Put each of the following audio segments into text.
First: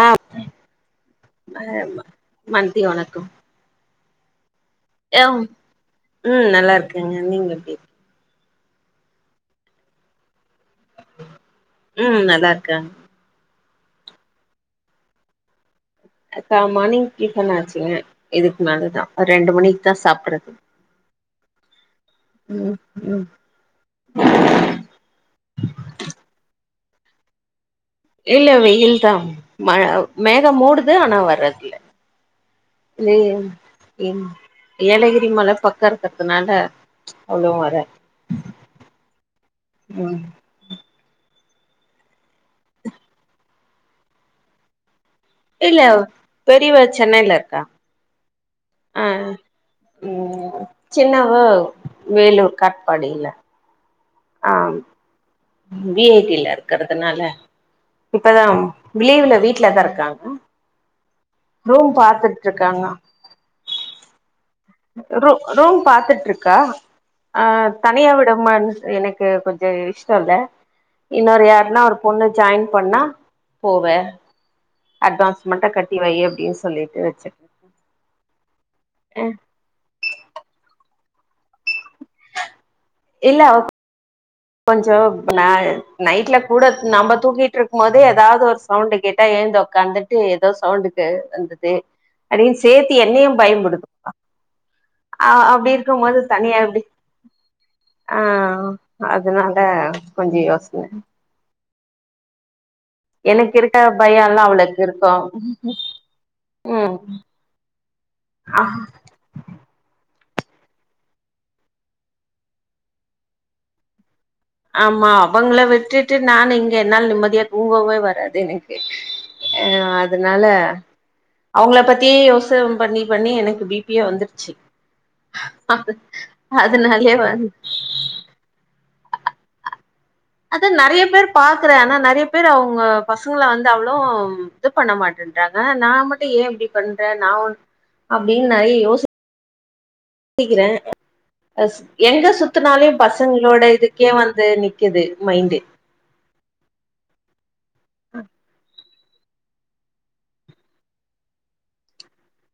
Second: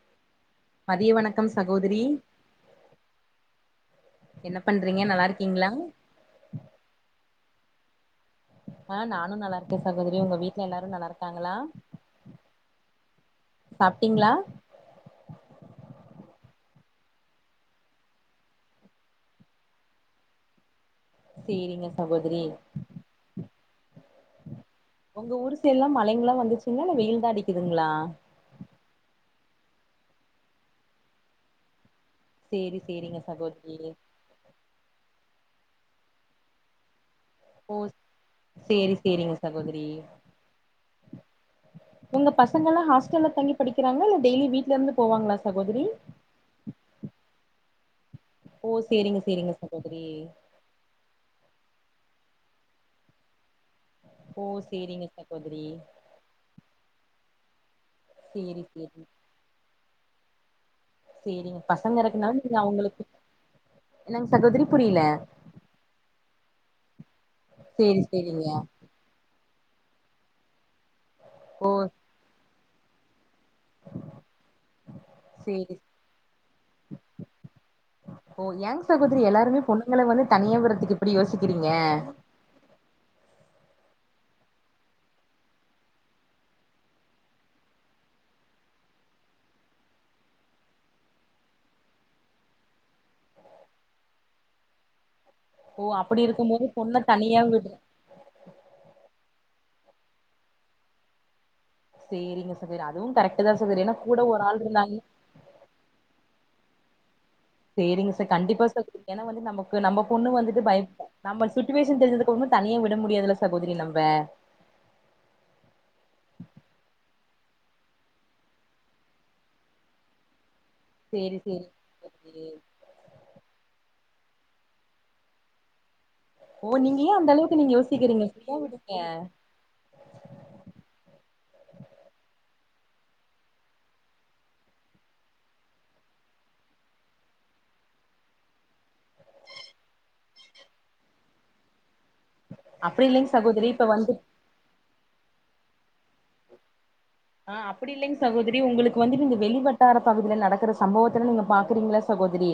ஆஹ் மதிய வணக்கம் ம சகோதரி ம மத்திய வணக்கம் என்ன பண்றீங்க நல்லா எம் இருக்கீங்களா உம் நல்லா இருக்கங்க நீங்க எப்டி இருக் ஆஹ் நானும் நல்லா இருக்கே சகோதரி உங்க வீட் ல எல்லாரும் நல்லா இருக்காங்ளா ம் நல்லா இருக்காங்க சாப்ட்டீங்ளா இப்ப மார்னிங் டிஃபன் ஆச்சுங்க இதுக்கு மேலதா ஒர் ரெண்டு மணிக்கு தா சாப்புட்றது சேரிங்க உம் உம் ஒங்க ஊரு சைட்லா மழைங்லா வந்துச்சுங்ளா இல்ல வெயில் தா அடிக்கி இல்ல வெயில் தா மழ மேக மூடுது ஆனா வர்றக்கில்ல சேரி சேரிங்க உம் சகோதரி உம் ஏலகிரி மலப் பக்க இருக்கற்த்துனால ஓ சேரி சேரிங்க சகோதிரி ம் ஒங்க பசங்கலா ஹாஸ்டல்ல தங்கிப் படிக்கிறாங்ளா இல்ல டெய்லி வீட்ல இருந்துப் இல்ல பெரியவ சென்னைல இருக்கா ஓ சேரிங்க அஹ் சேரிங்க சகோதரி உம் சின்னவ வேலூர் காட்பாடில ஓ ஆ சேரிங்க சக் வி ஐ டி ல இருக்கறதுனால இப்பதா சேரி சேரி லீவுல வீட்லதா இருக் காபுள் சேரிங்க பசங்க இருக்கனால நீங்க அவ்ங்களுக்கு என்னங்க சகோதிரி ரூ ரூம் பாத்துட்ருக் க்கா அஹ் சேரி தனியா சேரிங்க விடம்மானு எனக்கு கொஞ் சோ இஷ்ட இல்ல இன்னொரு ஓ யார்னா ஒரு பொண்ணு ஜாயின் பண்ணா போவேன் சேரி சொல்லிட்டு வச்சிருக்கே ஓ ஏங் சகோதரி எல்லாருமே பொண்ணுங்கள வந்து தனிய விர்ரதுக்கு அப்டி யோசிக்கிறீங்க ஆ இல்ல கொஞ்சோ ந நைட்ல கூட நம்ம தூக்கிட்டு இருக்கும் போதே ஏதாவது ஒரு சவுண்டு கேட்டா எழுந்து உக்காந்துட்டு ஏதோ சவுண்டுக்கு வந்தது அப்டின்னு சேத்து என்னயும் பயம்புடுத்துவா அஹ் அப்டி ஓ இருக்கும்போது அப்டி இருக்கும் தனியா போது எப்டி பொண்ண தனியா விட்ற ஆஹ் அதுனால கொஞ்ச யோசனை சேரிங்க ச எனக்கு இருக்க பயம்ல்லாம் அவளுக்கு இருந்தாங்க இருக்கும் உம் செரிங்க ச கண்டிப்பா சகோதரி ஏன்னா வந்து நமக்கு நம்ம பொண்ணு வந்துட்டு பயப் நம்ம சுச்சுவேஷன் தெரிஞ்சதுக்கு அப்றமு தனியே விட முடியாதுல்ல சகோதிரி நம்ம ஆமா அவங்கள விட்டுட்டு நான் இங்க என்னால நிம்மதியா துங்கவே வராது எனக்கு அஹ் அதுனால சேரி சேரி அவுங்கள பத்தியே யோசன பண்ணி பண்ணி எனக்கு பி பியே வந்துருச்சு ஓ நீங்க அதனாலயே ஏன் வந்து அந்தளவுக்கு நீங்க யோசிக்கிறீங்க ஃப்ரியா விடுங் க அதான் நெறைய பேரு பாக்குறே ஆனா நெறைய பேர் அவுங்க பசங்கள வந்து அவ்ளோ இது பண்ண மாட்டேன்றாங்க நான் மட்டும் ஏன் இப்டி பண்றேன் நான் அப்டின்னு நெறைய யோசிப் சிக்கிறே எங்க சு சுத்துனாலும் அப்டி இல்லைங்க பசங்களோட சகோதரி இப்ப இதுக்கே வந்து நிக்கிது மைண்டு ஆஹ் அப்டி இல்லைங்க சகோதிரி உங்களுக் கு வந்து நீங்க வெளிவட்டார பகுதில நடக்கிற சம்பவத்துல நீங்க பாக்குறீங்கள்ள சகோதிரி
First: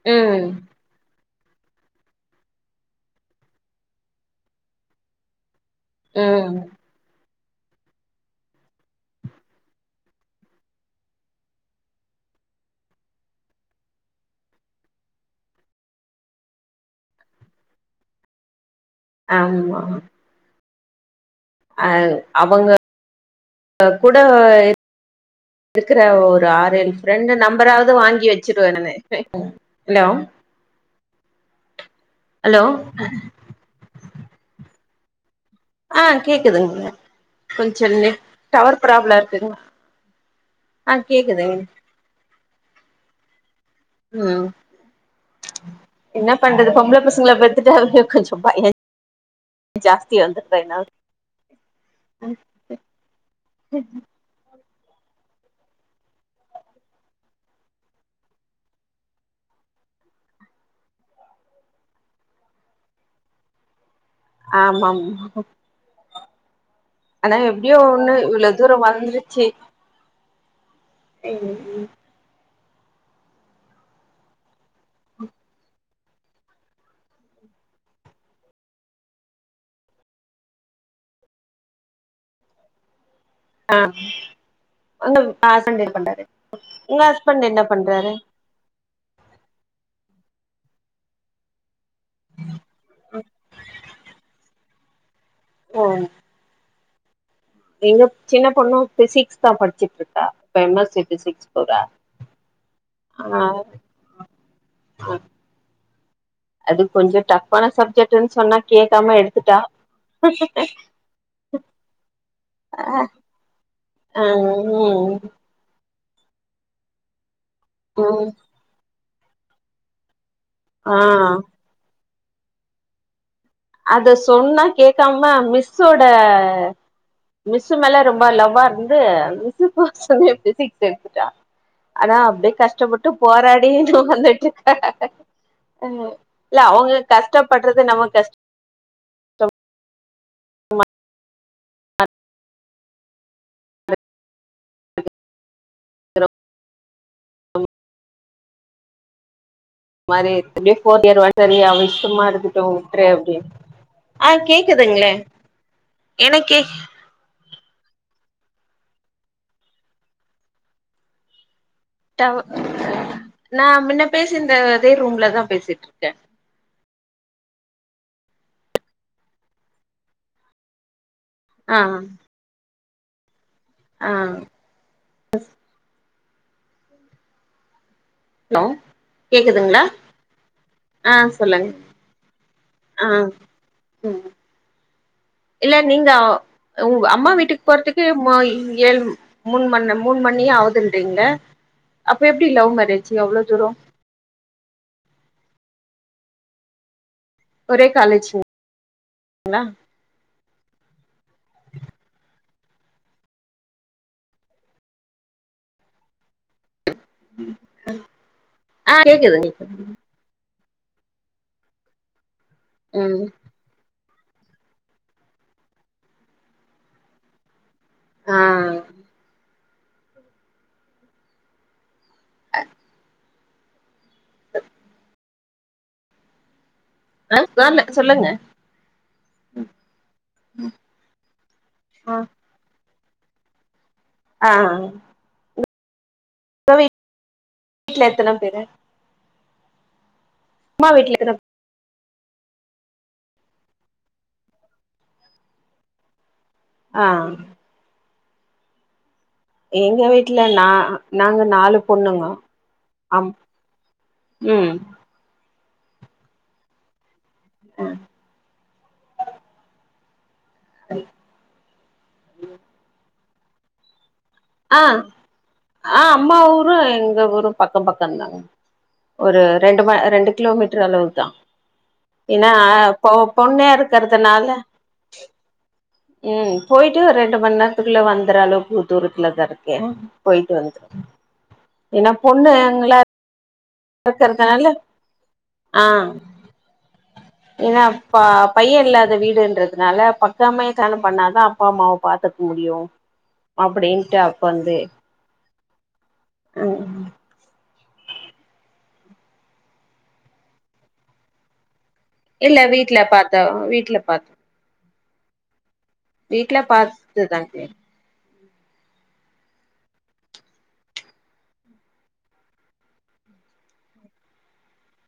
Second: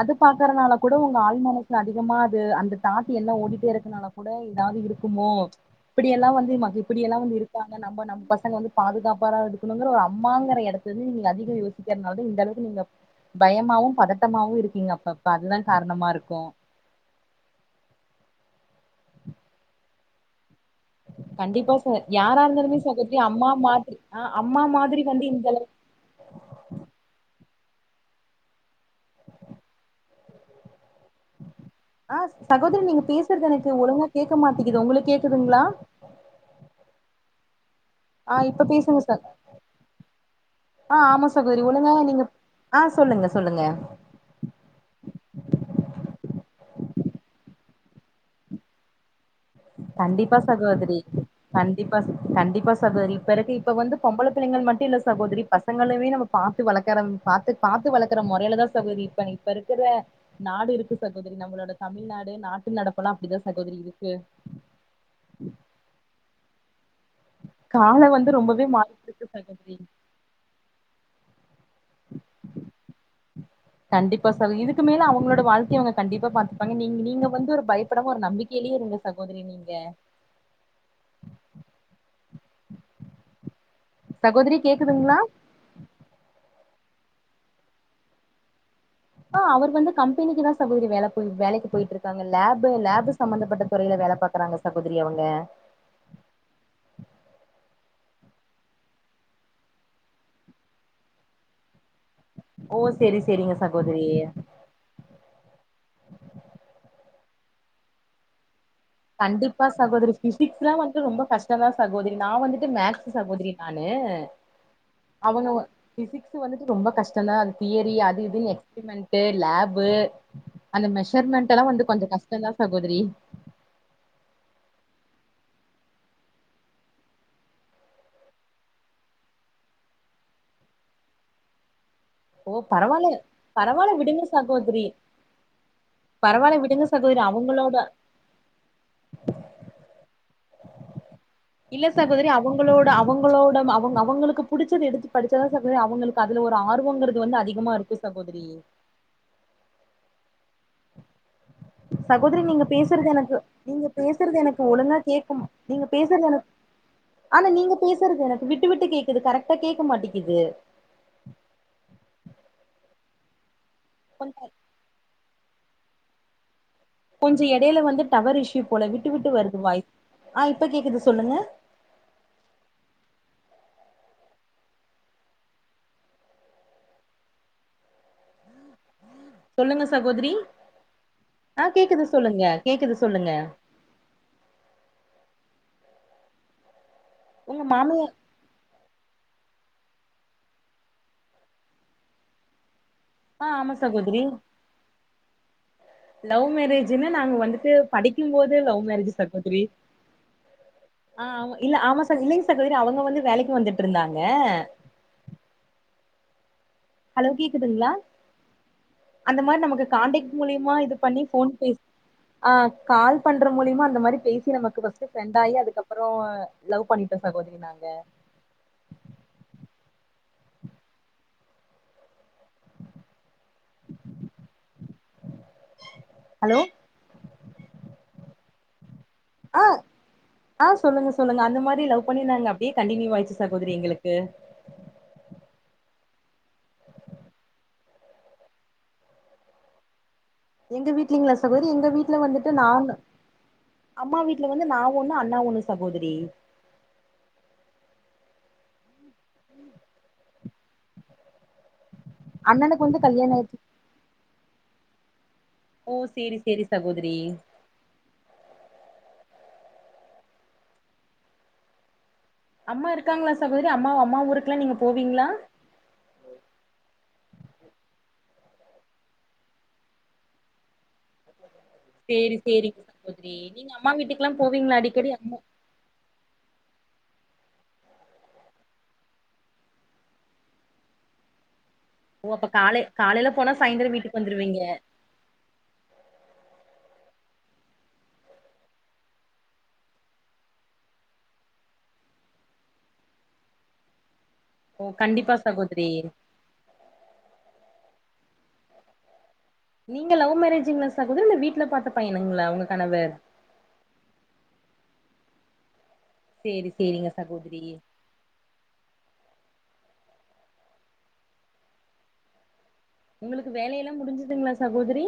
அது ம் பாக்குறனால கூட உங் க ஆழ்மனசுல அதிகமா அது அந்த தாட் என்ன ஓடிட்டே இருக்கனால கூட ஏதாவது இருக்குமோ இப்டியெல்லாம் வந்து ம் இப்படிய எல்லாம் வந்து இருக்காங்க நம்ம நம்ம பசங்க வந்து பாதுகாப்பாரா இருக்கணுங்கற ஒரு அம்மாங்கிற இடத்துல இருந்து நீங்க அதிகம் யோசிக்கிறதுனால தான் இந்த அளவுக்கு நீங்க பயமாவும் பதட்டமாவும் இருக்கீங்க அப்ப அப்ப அதுதான் காரணமா இருக்கும் ஆமா கண்டிப்பா அ சகோ யாரா அவங்க இருந்தாலுமே சகோதரி அம்மா மாதிரி கூட ஆஹ் அம்மா மாதிரி வந்து இந்தளவு ம்பராது வாங்கி வச்சிருவ இனிமே ஹலோ ஆஹ் ஹலோ சகோதரி நீங்க பேசுறது எனக்கு ஒழுங்கா கேக்க மாட்டிகிது உங்களுக் கேக்குதுங்ளா ஆஹ் கேக்குதுங்க கொஞ் சொல்லு ஆ இப்ப டவர் பேசுங்க ப்ராப்ள ச இருக்குங்க ஆஹ் கேக்குதுங் ஆஹ் சொல்லுங்க சொல்லுங்க உம் என்ன பண்றது பொம்பள பசங்கள பெத்துட்டாவே கொஞ்சோ பய ஜாஸ்தி கண்டிப்பா வந்துருது என்னால சகோதரி கண்டிப்பா கண்டிப்பா சகோதரி இப்ப இருக்கு இப்ப வந்து பொம்பள பிள்ளைங்கள் மட் டு இல்ல சகோதரி பசங்களவே நம்ம பாத்து வளக்கறம் பாத்து பாத்து வளக்குற மொறைல தா சகோதிரி இப்ப இப்ப இருக்கிற நாடு இருக்கு சகோதரி நம்மளோட தமிழ்நாடு நாட்டு நடப்பெல்லா அப்டிதா சகோதரி இருக்கு ஆமா ஆமா ஆனா எப்டியோ கால ஒன்னு வந்து இவ்ள ரொம்பவே தூரோ மாறிட்டு இருக்கு வந்துருச்சு சகோதரி [unintelligible] கண்டிப்பா சகோ இதுக் கு மேல அவ்ங்களோட வாழ்க்கை அவ்ங்க கண்டிப்பா பாத்துப்பாங்க நீங்க நீங்க வந்து ஒரு பயப்படாம ஒரு நம்பிக்கைலே இருங்க சகோதரி நீங்க ஆம் சகோதரி கேக்குதுங்களா உன்னோரு பாசங்கள கண்டாவே ஒங்க ஹஸ்பண்ட் என்ன பண்றாரு ஆஹ் அவரு வந்து கம்பெனிக்கு தா சகோதரி வேல போய் வேலைக்கு போய்ட்டு இருக் காங்க லாபு லாபு சம்பந்தப்பட்ட துறைல வேல பாக்குறாங்க ச சகோதரி அவுங்க ஓ எங்க சின்ன பொண்ணு ஃபிசிக்ஸ் தா படிச்சிட்ருக்கா இப்ப எம் எஸ் சி ஃபிசிக்ஸ் போறா ஓ சேரி ஆ சேரிங்க சகோதரி அது கொஞ்சோ டஃப்ஃபான சப்ஜெக்ட்டுனு சொன்னா கேக்காம எடுத்துட்டா கண்டிப்பா சகோதரி ஃபிசிக்ஸ்லா வந்து ரொம்ப கஷ்டந்தா சகோதரி நா வந்துட்டு மேக்ஸு சகோதரி நானு ஆ ம் அவுங்க ஃபிசிக்ஸு வந்துட்டு ரொம்ப கஷ்டந்தா அது தியரி அது ம் இதுனு எக்ஸ்பிரிமெண்ட் ட்டு லாபு அந்த ஆ மெஷர்மெண்டெல்லா வந்து கொஞ்ச கஷ் டந்தா சகோதரி அத சொன்னா கேக்காம மிஸ்ஸோட மிஸ்ஸு மேல ரொம்ப லவ்வா இருந்து ஃபிசிக்ஸ் மிஸ் சொல்லி ஃபிசிக்ஸ் எடுத்துட்டா ஆனா அப்டி ஓ கஷ்டப்பட்டு பரவால்ல போராடி பரவால்ல ட்ரை விடுங்க பண்ணிட்ருக்கா சகோதரி அவ்ங்க பரவால்ல இல்ல விடுங்க அவ்ங்க சகோதரி அவங்களோட கஷ்டப்பட்றது நம்ம கஷ்ட தொல் இல்ல சகோதரி அவுங் அவுங்களோட அவங்களோட அவுங் அவுங்களுக்கு புடிச்சது எடுத்து படிச்சாதா சகோதரி அவங்களுக்கு அதுல ஒரு ஆர்வோங்கிற து வந்து அதிகமா இருக்கு சகோதரி மாரி இருக்கு அப்டியே ஃபோர் இயர் சரி அவ இஷ்டமா சகோதரி இருக்கட்டு நீங்க விட்ரு பேசுறது எனக்கு அப்டின்னு நீங்க ஆ பேசுறது எனக்கு ஒழுங்கா கேக்குதுங்களே கே்க நீங்க பேசுறது எனக்கு எனக்கே ஆனா நீங்க பேசுறது எனக்கு விட்டு விட்டு கேக்குது கரெக்டா கேட்க மாட்டீகுது டவ் நா மின்ன கொஞ்ச பேசிந்த அதே ரூம்லதா பேசி இருக்க கொஞ்சோ இடைல வந்து டவர் இஷ்யூ போல விட்டு விட்டு வருது வாய்ஸ் ஆ இப்ப கேக்குது சொல்லுங்க ஆஹ் ஆஹ் ஹலோ கேக்குதுங்களா சொல்லுங்க சகோதரி ஆ சொல்லுங்க ஆஹ் கேக்குது சொல்லுங்க கேக்குது ஆ சொல்லுங்க ம் இல்ல நீங்க உங் அம்மா வீட்டுக்கு உங்க போறதுக்கு மாமியா ம ஏழு மூணு மண் மூணு மணி ஆவுதுன்றீங்க அப்ப எப்படி லவ் மேரேஜ் அவ்ளோ ஆஹ் தூரோ ஆமா சகோதரி லவ் மேரேஜுனா நாங்க வந்துட்டு ஒரே காலேஜ்ங்களா படிக்கும்போதே லவ் மேரேஜ் சகோதரி ஆ ஆமா இல்ல ஆமா ச இல்லீங் தரி அவுங்க வந்து வேலைக்கு வந்துட்டு இருந்தாங்க ஹலோ கேக்குதுங்ளா ஆ கேக்குது அந்த மாரி நமக்கு காண்டேக்ட் மூலிய மா இது பண்ணி போன் பேசி ஆஹ் கால் ம் பண்ற மூலியமா அந்த மாரி பேசி நமக்கு ஃபர்ஸ்ட் ஃபிரண்டாயி அதுக்கப்புறோ லவ் பண்ணிட்டோ சகோதரி நானு ட ஆ அ ஹலோ அஹ் நாள்ல சொல்லுங்க ஆஹ் ஆஹ் சொல்லுங்க சொல்லுங்க அந்த மாரி லவ் ஆ பண்ணி நாங்க அப்டியே கண்டினியூவாயிருச்சு சகோதரி எங்களுக் ஆ உங்க வீட்ல எத்தன பேரு அம்மா எங்க வீட்ல வீட்டு்லீங்ளா எத்தன சகோதரி எங்க வீட் அம்மா வீட்ல வந்துட்டு நானு அம்மா வீட்ல வந்து நா ஒண்ணு அண்ணா ஒண்ணு சகோதரி ஆஹ் எங்க வீட்ல நா நாங்க நாலு பொண்ணுங்க அண்ணனுக்கு வந்து கல்யாண ஆயிச் உம் ஓ சேரி சேரி சகோதிரி அஹ் ரி அம்மா இருக்காங்களா சகோதிரி அம்மாவு அம்மா ஊருக் ஆஹ் ஆஹ் அம்மா ஊரு எங்க ஊரும் பக்கம் பக்கம் தா ஒரு ரெண்டு ம ரெண்டு கிலோமீட்டர் அளவுக் சேரி சேரி சகோதிரி பொண்ணா நீங்க அம்மா வீட்டுக்குல்லா போவீங்களா அடிக்கடி அம்மா உம் போயிட்டு ஒரு ரெண்டு மணி நேரத்துக்குள்ள வந்துற அளவுக்கு தூரத்துலதா இருக்கேன் போயிட்டு வந்துருவே ஏன்னா ஓ அப்ப பொண்ணு காலை அங்களா காலையில போனா சாயந்தரோ வீட்டுக்கு வந்துருவீங்க இறக்கறக்கறதனால ஆஹ் ஏன்னா ப பையே இல்லாத வீடுன்றதுனால பக்கமே கல்யாணம் பண்ணாதா அப்பா அம்மாவ பாத்துக்க முடியு அப்டின்ட்டு ஓ கண்டிப்பா ச சகோதிரி ஹ நீங்க லவ் மேரேஜுங்களா சகோதிரி இல்ல வீட்ல பாத்த பையனுங்களா இல்ல உங்க வீட்ல கணவர் பாத்த வீட்ல பாத் வீட்ல சேரி சேரிங்க பாத்துதான் சகோதரி [unintelligible] உங்களுக்கு வேலைல்லா முடிஞ்சுதுங்களா சகோதிரி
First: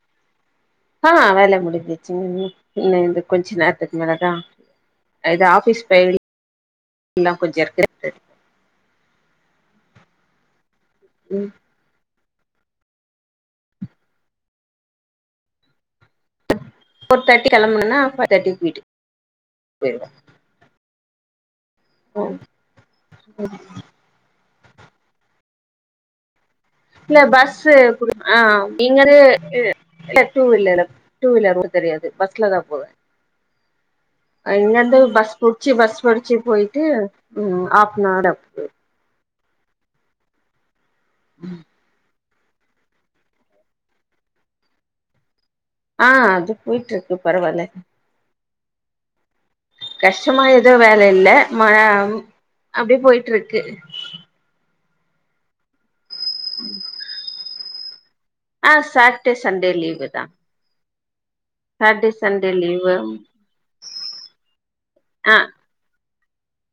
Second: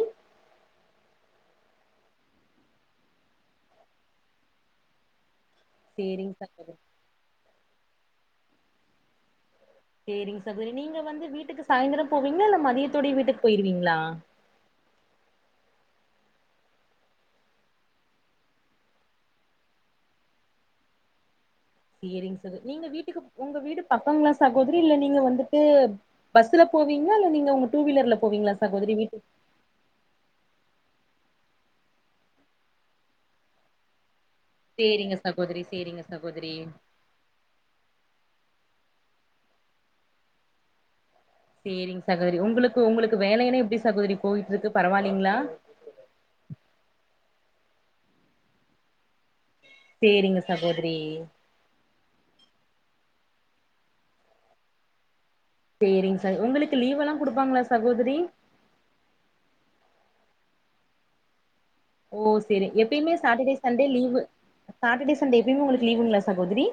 ஆஹ் வேல முடிஞ்சுச்சுங்க இன்ன இந்த கொஞ்ச நேரத்துக்கு மேல தா இது ஆஃப் ஆஃபிஸ் சேரிங்க சகோதரி ஃபைல்லா கொஞ்ச [inaudible] இருக்கு சேரிங் ச திரி நீங்க வந்து ம் வீட்டுக்கு சாய்ந்தரோ போவீங்களா இல்ல மதியத்தோடயே வீட்டுக்கு போயிருவீங்களா ஃபோர் தேர்ட்டி கிளம்பணும்னன்னா ஃபைவ் தேர்ட்டிக்கு வீட்டுக் போய்டுவே சேரிங் சகோ நீங்க வீட்டுக்கு உங்க வீடு பக்கங்களா ச சகோதிரி இல்ல நீங்க வந்துட்டு பஸ்ல போவீங்களா இல்ல நீங்க உங்க பஸ்ஸு டூ வீலர்ல போவீங்களா ஆஹ் சகோதரி இங்க வீட்டுக்கு [inaudible] டூ வீலர் டூ வீலரு ஓட்ட தெரியாது பஸ்ல தா போவே அங்கருந்து சேரிங்க பஸ் சகோதரி புடிச்சு பஸ் சேரிங்க புடிச்சு சகோதரி போய்ட்டு ஆஹ் ஹாஃப்னவர் அப்டி போய்ருவே சேரிங் சகோதரி உங்களுக்கு உங்களுக்கு வேலைையனா எப்டி சகோதரி போயிட்டு இருக்கு பரவாயில்லைங்களா ஆஹ் அது போயிட்டு இருக்கு பரவால்ல சேரிங்க கஷ்டமா ஏதோ சகோதரி வேலையில்ல ம அப்டியே போய்ட்டு ட்ருக்கு சேரிங் உங்களுக்கு லீவு ஈஎல்லா குடுப்பாங்களா சகோதரி ஆ சாட்டர்டே சண்டே லீவு தான் ஓ செரி எப்பயுமே Saturday Sunday leave Saturday Sunday ஆ எப்பயுமே உங்களுக்கு லீவுங்களா சகோதரி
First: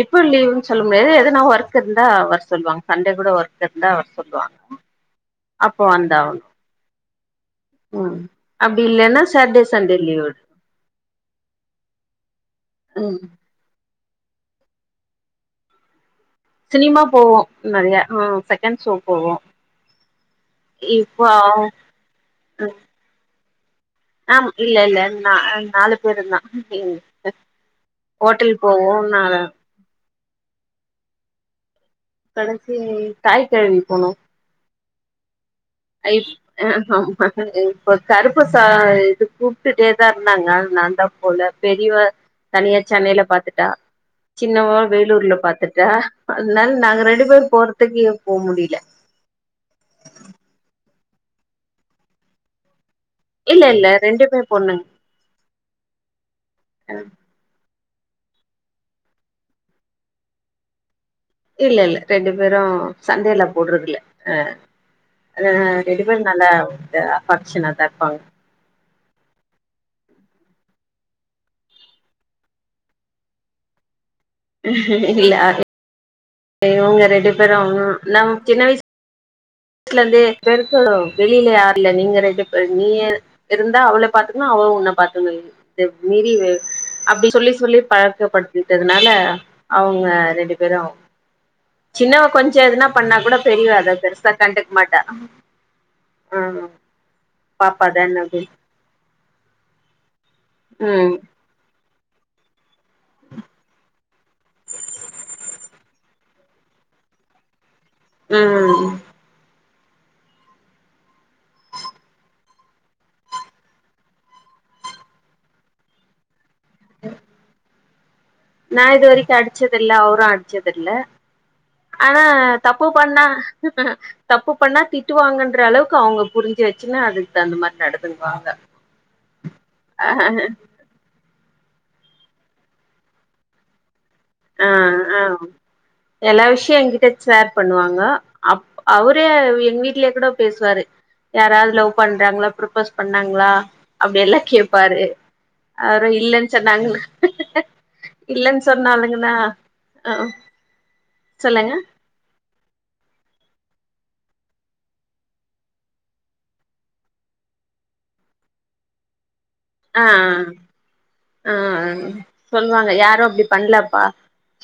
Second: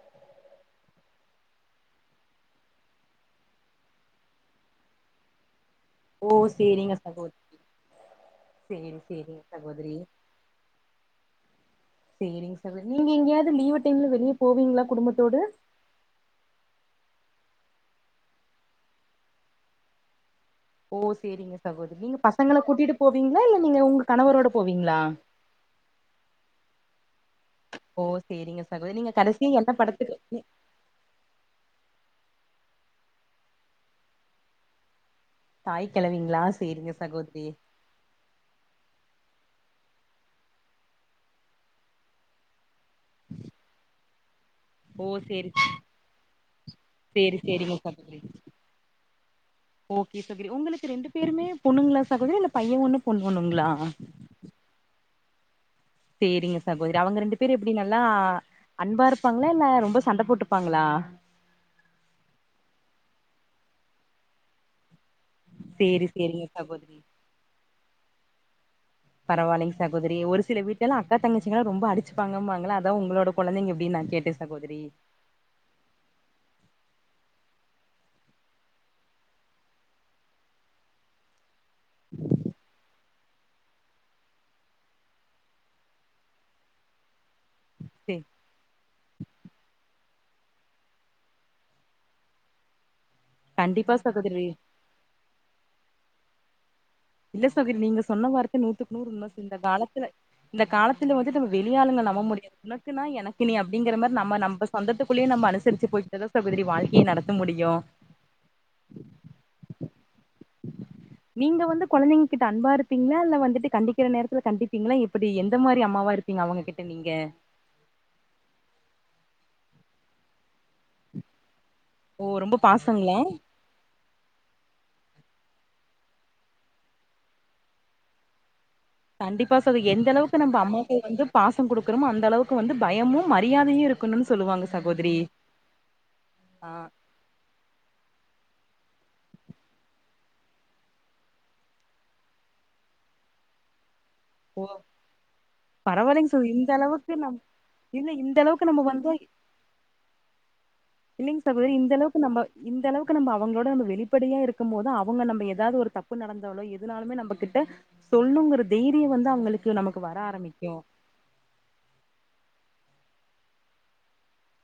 எப்ப லீவுன்னு சொல்ல முடியாது எதுனா ஒர்க் இருந்தா வர சொல்லுவாங்க சண்டே கூட ஒர்க் இருந்தா வர சொல்லுவாங்க அப்போ ஓ வந்தாவணு செரிங்க சகோதரி ம் அப்டி செரி இல்லன்னா செரிங்க சாட்டர்டே சகோதரி சண்டே லீவ் விடு செரிங்க சகோதரி நீங்க ம் எங்கயாவ லீவு நீங்களும் வெளியே போவீங்களா குடும்பத்தோடு சினிமா போவோம் நறைய ஆ செகண்ட் ஷோ போவோம் ஓ செரிங்க சகோதரி நீங்க பசங்கள கூட்டிட்டு போவீங்களா இல்ல நீங்க உங்க ஆம் கணவரோட இல்ல போவீங்களா இல்ல நா நாலு பேரு தா ஓ ஹோட்டல் செரிங்க போவோ சகோதரி நீங்க நா கடைசி என்ன படத்துக்கு எ கடைசி தாய் கெழவி போனோ தாய் இப் கெழவிங்களா சேரிங்க சகோதரி இப்ப கருப்பு ச இது கூப்டுட்டே தா இருந்தாங்க நான்தா போல பெரியவ தனியா சென்னையில பாத்துட்டா சின்னவ ஓ வேலூர்ல சேரி பாத்துட்டா அதனால நாங்க ரெண்டு சேரி பேர் சேரிங்க போறதுக்கு சகோதரி போக முடியல ஓகே சகோதரி உங்களுக்கு ரெண்டு பேருமே பொண்ணுங்களா சகோதரி இல்ல பையே ஒண்ணு பொண்ணு இல்ல ஒண்ணுங்களா இல்ல ரெண்டுமே பொண்ணுங் சேரிங்க சகோதரி அவங்க ரெண்டு பேர் எப் டி நல்லா அன்பா இருப்பாங்களா இல்ல ரொம்ப சண்ட போட்டுப்பாங்களா இல்ல இல்ல ரெண்டு பேரு சண்டேலா போட்றது இல்ல அ அ சேரி ரெண்டுபேரு சேரிங்க நல்லா சகோதரி அஃப்பெக்ஷனா தா இருப்பாங்க பரவால்லைங் சகோதரி ஒரு சில வீட்லலா அக்கா தங்கச்சிங்களா ரொம்ப அடிச்சுப்பாங்கம்பாங்கள அதா உங்களோட குழந்தைங்க எப்டின் நா கேட் இல்ல இவுங்க ரண்டு பேரும் நம் சின்ன வயசு வீட்ல இருந்து [unintelligible] வெளியில இல்ல நீங்க ரெண்டு பே நீ இருந்தா அவள பாத்துக்கனு அவ உன்ன பாத்துக்கனு இத மீறி அப்படி சொல்லி சொல்லி சே பழக்கப்படுத்திட்டதுனால அவுங்க ரெண்டு பேரும் சின்னவன் கொஞ்சம் எதுனா பண்ணா கூட பெரிய அத கண்டிப்பா அத சகோதரி கண்டுக்க மாட்டான் ம் ஹு இல்ல சகோதரி நீங்க சொன்ன வார்த்த நூத்துக்கு நூறு உண்மை இந்த காலத்துல இந்த ம் காலத்துல வந்துத்து வெ வெளிஆளுங்க நம்ப முடியாது ஒண்ணு உனக்கு நா எனக்கு நீ அப்டிங்கிற மாரி நம்ம நம்ப சொந்தத்துக்குள்ளயே நம்ம அனுசரிச்சி போயிட்டாதா சகோதரி வாழ்க்கைய நடத்த முடியோ அ நீங்க வந்து கொழந்தைங்கக்கிட்ட அன்பா இருப்பீங்களா இல்ல வந்துட்டு கண்டிக்கிற நேரதல கண்டிப்பீங்களா எப்டி எந்த மாரி அம்மாவாக இருப்பீங்க அவுங்க கிட்ட நீங்க நா இதுவரைக்கு அடிச்சதில்ல அவ்ரோ அ அடிச்சதில்ல ஆனா ஓ ரொம்ப தப்பு பாசங்களா பண்ணா தப்பு பண்ணா திட்டுவாங்கன்ற அளவுக்கு அவுங்க புரிஞ்சி வச்சின்னு அதுக்குதகுந்த மாரி நடந்துங்குவாங்க கண்டிப்பா சார் எந்த அளவுக்கு நம்ப அம்மாப்பாவ வந்து பாசங்குடுக்கறமோ அந்த அளவுக்கு வந்து பயமு மரியாதையு இருக்கு ஆ ஆ எல்லா ஆ விஷயோ என்கிட்ட சேர் பண்ணுவாங்க அப் அவரு எங்க வீட்லயே கூட பேசுவாரு யாராவது லவ் பண்றாங்களா ப்ரப்போஸ் பண்ணாங்களா அப்டியெல்லா ஓ கேப்பாரு அப்றோ பரவாயில்லைங்க சகோ இல்லன்னு இந்த சொன்னாங்கனா அளவுக்கு நம் இல்ல இந்த இல்லன்னு அளவுக்கு நம்ம சொன்னாலுங்க ஆ ஆ இல்லிங்க சொல்லுங்க சகோதரி இந்த அளவுக்கு நம்ப இந்த அளவுக்கு நம்ப அவுங்களோட நம்ம வெளிப்படையா இருக்கும் போது அவுங்க நம்ப ஏதாது ஒரு தப்பு நடந்தாலோ எதுனாலுமே நம்ப கிட்ட சொல்ன்னுங்கிற தைரிய வந்து அவுங்களுக் க்கு நமக்கு வர ஆரம்பிக்கு ஆ ஆ சொல்வாங்க யாரு அப்டி பண்ணலப்பா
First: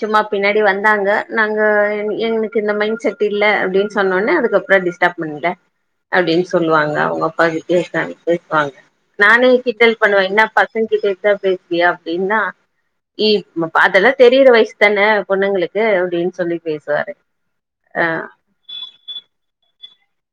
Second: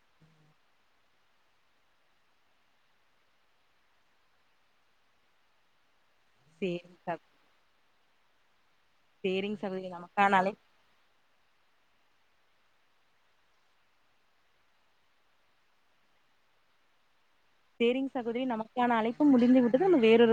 சும்மா பின்னாடி வந்தாங்க நாங்க என் எங்களுக்கு இந்த மைண்ட் செட் இல்ல அப்டின்னு சொன்னோன்ன அதுக்கப்பறோ டிஸ்டர்ப் பண்ணல அப்டின்னு சொல்லுவாங்க சேரிங் ச அவுங்க அப்பாகிட்டயே கேட்டாங்க வெயிட் பண்ணு நானே சேரிங் சகோதரி கிண்டல் பண்ணுவே நமக்கான என்ன அழை பசங்க கிட்ட இப்டி பேசுவியா அப்டின்னா ஏ இந்த பாட்டெல்லா தெரியுற வயசு தான பொண்ணுங்களுக்கு அப்டின்னு சொல்லி பேசுவாரு ஆ செரிங்க சகோதரி நமக்கான அழைப்பும் முடிந்து விட்டது நம்ம வேறொரு